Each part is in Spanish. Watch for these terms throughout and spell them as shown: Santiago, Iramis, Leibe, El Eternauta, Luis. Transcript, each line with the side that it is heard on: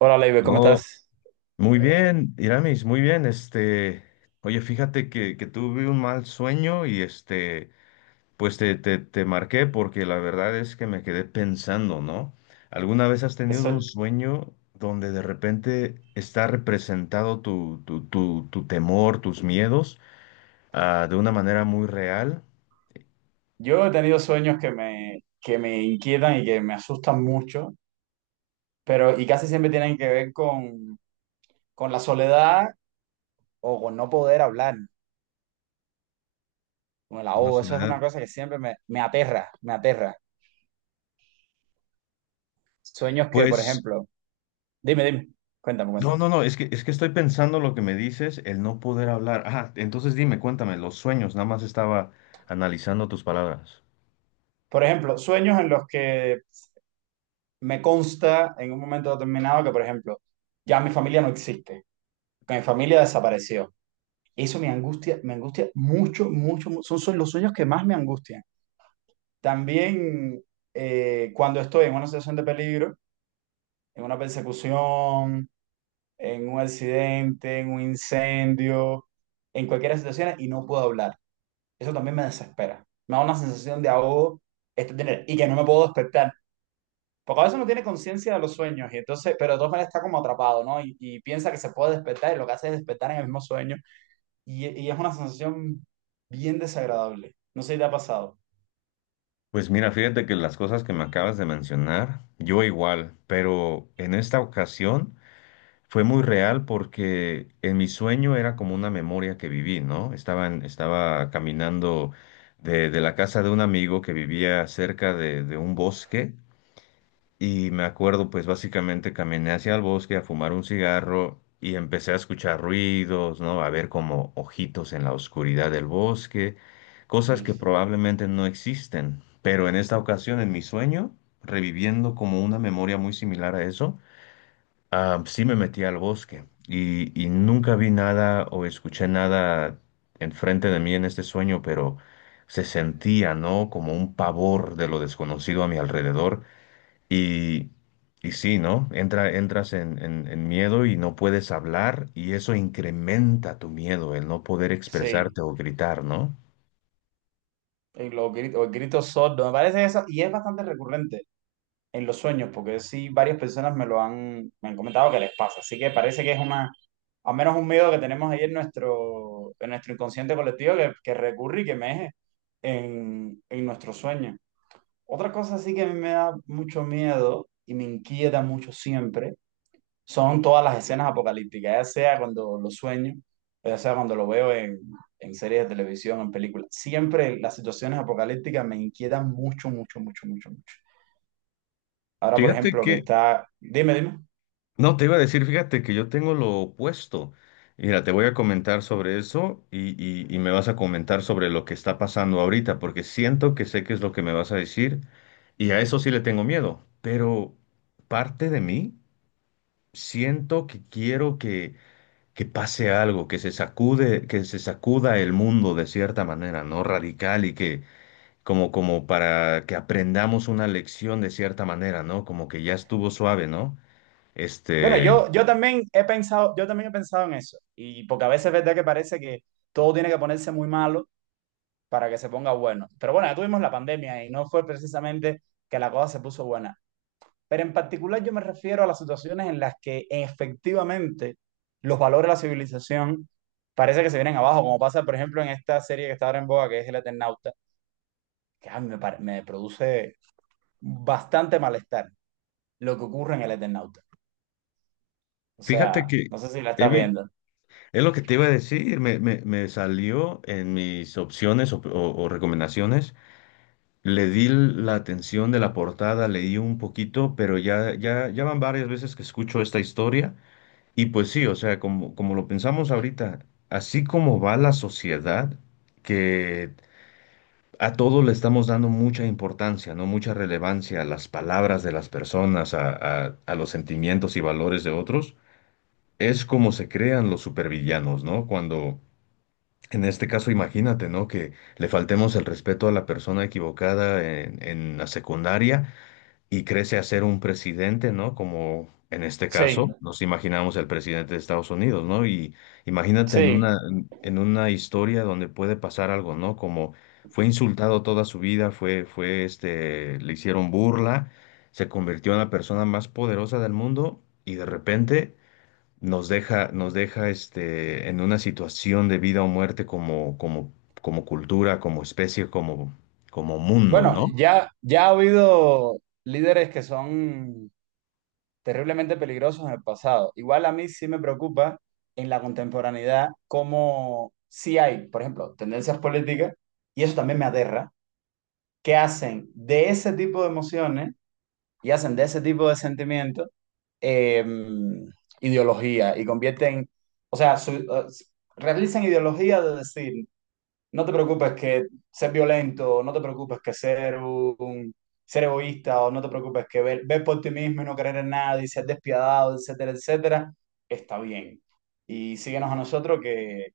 right: Hola, Leibe, ¿cómo
left: Oh,
right: estás?
left: muy bien, Iramis, muy bien. Oye, fíjate que tuve un mal sueño y pues te marqué porque la verdad es que me quedé pensando, ¿no? ¿Alguna vez has
right: Que
left: tenido un
right: soy-
left: sueño donde de repente está representado tu temor, tus miedos, de una manera muy real
right: Yo he tenido sueños que me inquietan y que me asustan mucho, pero y casi siempre tienen que ver con la soledad, o con no poder hablar, con el
left: con la
right: ahogo. Eso es
left: soledad?
right: una cosa que siempre me aterra, me aterra. Sueños que, por
left: Pues.
right: ejemplo, dime, dime, cuéntame,
left: No,
right: cuéntame.
left: no, no, es que estoy pensando lo que me dices, el no poder hablar. Ah, entonces dime, cuéntame, los sueños, nada más estaba analizando tus palabras.
right: Por ejemplo, sueños en los que me consta en un momento determinado que, por ejemplo, ya mi familia no existe, que mi familia desapareció. Eso me angustia mucho, mucho. Son los sueños que más me angustian. También cuando estoy en una situación de peligro, en una persecución, en un accidente, en un incendio, en cualquier situación y no puedo hablar. Eso también me desespera. Me da una sensación de ahogo, tener y que no me puedo despertar. Porque a veces uno tiene conciencia de los sueños y entonces, pero de todas maneras está como atrapado, ¿no? Y piensa que se puede despertar, y lo que hace es despertar en el mismo sueño, y es una sensación bien desagradable. No sé si te ha pasado.
left: Pues mira, fíjate que las cosas que me acabas de mencionar, yo igual, pero en esta ocasión fue muy real porque en mi sueño era como una memoria que viví, ¿no? Estaba caminando de la casa de un amigo que vivía cerca de un bosque. Y me acuerdo, pues básicamente caminé hacia el bosque a fumar un cigarro y empecé a escuchar ruidos, ¿no? A ver como ojitos en la oscuridad del bosque, cosas que
right: Luis.
left: probablemente no existen. Pero en esta ocasión, en mi sueño, reviviendo como una memoria muy similar a eso, ah, sí me metí al bosque y nunca vi nada o escuché nada enfrente de mí en este sueño, pero se sentía, ¿no? Como un pavor de lo desconocido a mi alrededor y, y sí, ¿no? Entras en miedo y no puedes hablar y eso incrementa tu miedo, el no poder
right: Sí,
left: expresarte o gritar, ¿no?
right: en los gritos, o el grito sordo, me parece eso, y es bastante recurrente en los sueños, porque sí, varias personas me han comentado que les pasa, así que parece que al menos un miedo que tenemos ahí en nuestro, inconsciente colectivo que recurre y que meje en nuestro sueño. Otra cosa sí que a mí me da mucho miedo y me inquieta mucho siempre son todas las escenas apocalípticas, ya sea cuando lo sueño, ya sea cuando lo veo en, series de televisión, en películas. Siempre las situaciones apocalípticas me inquietan mucho, mucho, mucho, mucho, mucho. Ahora, por
left: Fíjate
right: ejemplo,
left: que
right: Dime, dime.
left: no, te iba a decir, fíjate que yo tengo lo opuesto. Mira, te voy a comentar sobre eso y me vas a comentar sobre lo que está pasando ahorita, porque siento que sé qué es lo que me vas a decir y a eso sí le tengo miedo, pero parte de mí siento que quiero que pase algo, que se sacude, que se sacuda el mundo de cierta manera, ¿no? Radical y que como para que aprendamos una lección de cierta manera, ¿no? Como que ya estuvo suave, ¿no?
right: Bueno,
left: Este,
right: yo también he pensado, yo también he pensado en eso. Y porque a veces es verdad que parece que todo tiene que ponerse muy malo para que se ponga bueno. Pero bueno, ya tuvimos la pandemia y no fue precisamente que la cosa se puso buena. Pero en particular yo me refiero a las situaciones en las que efectivamente los valores de la civilización parece que se vienen abajo, como pasa, por ejemplo, en esta serie que está ahora en boga, que es El Eternauta, que a mí me produce bastante malestar lo que ocurre en El Eternauta. O
left: Fíjate
right: sea,
left: que
right: no sé si la
left: he
right: estás
left: vi-
right: viendo.
left: es lo que te iba a decir, me salió en mis opciones o recomendaciones. Le di la atención de la portada, leí un poquito, pero ya van varias veces que escucho esta historia. Y pues sí, o sea, como, como lo pensamos ahorita, así como va la sociedad, que a todo le estamos dando mucha importancia, ¿no? Mucha relevancia a las palabras de las personas, a los sentimientos y valores de otros, es como se crean los supervillanos, ¿no? Cuando, en este caso, imagínate, ¿no? Que le faltemos el respeto a la persona equivocada en la secundaria y crece a ser un presidente, ¿no? Como en este caso
right: Sí,
left: nos imaginamos el presidente de Estados Unidos, ¿no? Y imagínate en
right: sí.
left: una, en una historia donde puede pasar algo, ¿no? Como fue insultado toda su vida, le hicieron burla, se convirtió en la persona más poderosa del mundo y de repente nos deja, en una situación de vida o muerte como cultura, como especie, como, como mundo,
right: Bueno,
left: ¿no?
right: ya ha habido líderes que son terriblemente peligrosos en el pasado. Igual a mí sí me preocupa en la contemporaneidad cómo sí hay, por ejemplo, tendencias políticas, y eso también me aterra, que hacen de ese tipo de emociones y hacen de ese tipo de sentimientos eh, ideología, y convierten, o sea, realizan ideología de decir, no te preocupes que ser violento, no te preocupes que ser egoísta, o no te preocupes que ver por ti mismo y no creer en nada, ser despiadado, etcétera, etcétera, está bien. Y síguenos a nosotros que,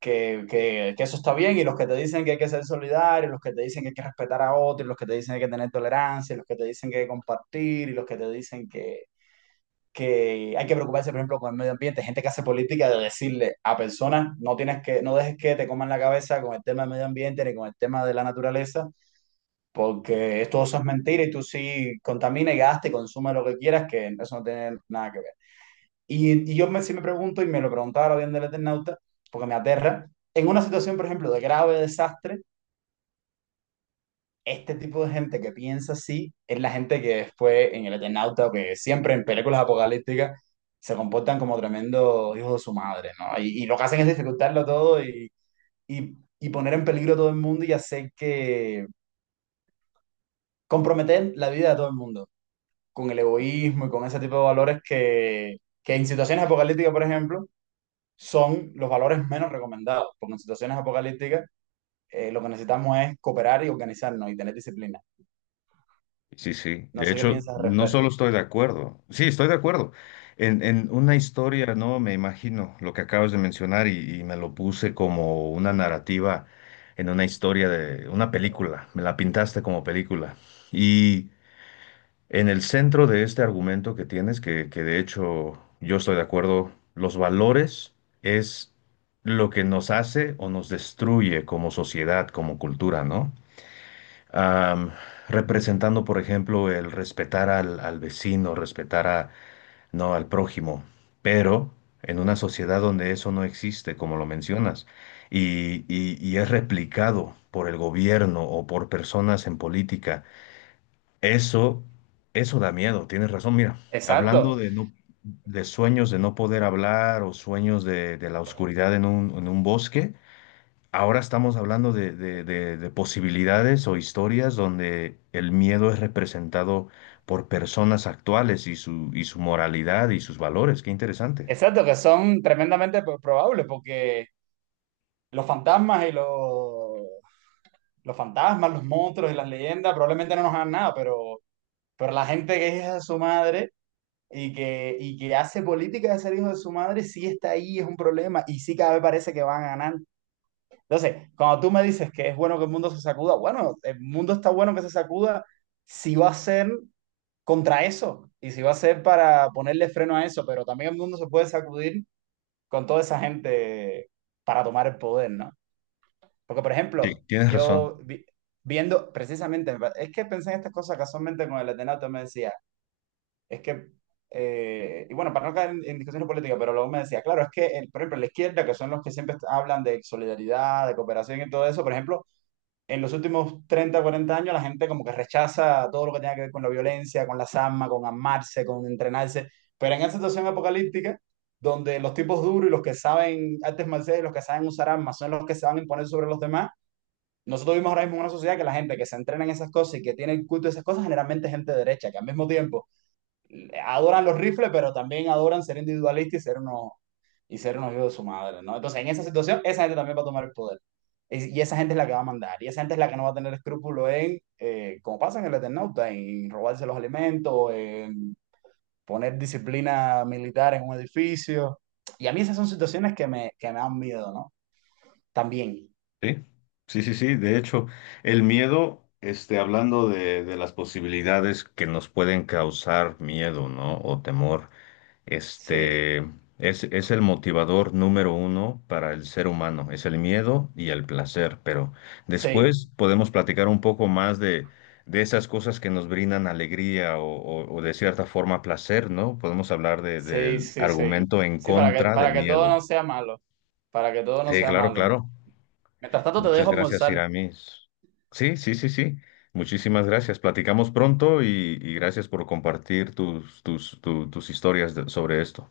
right: que, que, que eso está bien. Y los que te dicen que hay que ser solidario, los que te dicen que hay que respetar a otros, los que te dicen que hay que tener tolerancia, los que te dicen que hay que compartir, y los que te dicen que hay que preocuparse, por ejemplo, con el medio ambiente, gente que hace política de decirle a personas, no dejes que te coman la cabeza con el tema del medio ambiente ni con el tema de la naturaleza, porque esto, eso es mentira, y tú sí contamina y gasta y consume lo que quieras, que eso no tiene nada que ver. Y sí me pregunto, y me lo preguntaba ahora bien del Eternauta, porque me aterra, en una situación, por ejemplo, de grave desastre. Este tipo de gente que piensa así es la gente que después en el Eternauta, o que siempre en películas apocalípticas, se comportan como tremendos hijos de su madre, ¿no? Y lo que hacen es dificultarlo todo, y, y poner en peligro a todo el mundo, y hacer que comprometer la vida de todo el mundo con el egoísmo y con ese tipo de valores que en situaciones apocalípticas, por ejemplo, son los valores menos recomendados, porque en situaciones apocalípticas, lo que necesitamos es cooperar y organizarnos y tener disciplina.
left: Sí, sí.
right: No
left: De
right: sé qué
left: hecho,
right: piensas al
left: no solo
right: respecto.
left: estoy de acuerdo, sí, estoy de acuerdo. En una historia, ¿no? Me imagino lo que acabas de mencionar y me lo puse como una narrativa en una historia de una película. Me la pintaste como película. Y en el centro de este argumento que tienes, que de hecho yo estoy de acuerdo, los valores es lo que nos hace o nos destruye como sociedad, como cultura, ¿no? am, Representando, por ejemplo, el respetar al vecino, respetar a, no, al prójimo, pero en una sociedad donde eso no existe, como lo mencionas, y es replicado por el gobierno o por personas en política, eso, eso da miedo, tienes razón, mira, hablando
right: Exacto.
left: de no, de sueños de no poder hablar o sueños de la oscuridad en un bosque. Ahora estamos hablando de posibilidades o historias donde el miedo es representado por personas actuales y su moralidad y sus valores. Qué interesante.
right: Exacto, que son tremendamente probables, porque los fantasmas y los fantasmas, los monstruos y las leyendas probablemente no nos hagan nada, pero la gente que es hija de su madre, y que hace política de ser hijo de su madre, sí está ahí, es un problema, y sí, cada vez parece que van a ganar. Entonces, cuando tú me dices que es bueno que el mundo se sacuda, bueno, el mundo está bueno que se sacuda si va a ser contra eso y si va a ser para ponerle freno a eso, pero también el mundo se puede sacudir con toda esa gente para tomar el poder, ¿no? Porque, por
left: Sí,
right: ejemplo,
left: tienes razón.
right: viendo precisamente, es que pensé en estas cosas casualmente con el Atenato, me decía, es que, y bueno, para no caer en discusiones políticas, pero luego me decía, claro, es que, por ejemplo, la izquierda, que son los que siempre hablan de solidaridad, de cooperación y todo eso, por ejemplo, en los últimos 30-40 años la gente como que rechaza todo lo que tenga que ver con la violencia, con las armas, con amarse, con entrenarse. Pero en esa situación apocalíptica, donde los tipos duros y los que saben artes marciales y los que saben usar armas son los que se van a imponer sobre los demás, nosotros vimos ahora mismo en una sociedad que la gente que se entrena en esas cosas y que tiene el culto de esas cosas, generalmente es gente derecha, que al mismo tiempo adoran los rifles, pero también adoran ser individualistas y y ser un hijos de su madre, ¿no? Entonces, en esa situación, esa gente también va a tomar el poder. Y esa gente es la que va a mandar, y esa gente es la que no va a tener escrúpulo como pasa en el Eternauta, en robarse los alimentos, en poner disciplina militar en un edificio. Y a mí esas son situaciones que me dan miedo, ¿no? También.
left: Sí, sí, sí, sí. De hecho, el miedo, hablando de las posibilidades que nos pueden causar miedo, ¿no? O temor.
right: Sí,
left: Este es el motivador número uno para el ser humano, es el miedo y el placer, pero
right: sí,
left: después podemos platicar un poco más de esas cosas que nos brindan alegría o de cierta forma placer, ¿no? Podemos hablar
right: sí,
left: del
right: sí, sí.
left: argumento en
right: Sí,
left: contra
right: para
left: del
right: que todo
left: miedo.
right: no sea malo, para que todo no
left: Sí,
right: sea
left: claro,
right: malo.
left: claro.
right: Mientras tanto, te
left: Muchas
right: dejo
left: gracias,
right: almorzar.
left: Iramis. Sí, sí, sí, sí. Muchísimas gracias. Platicamos pronto y gracias por compartir tus historias sobre esto.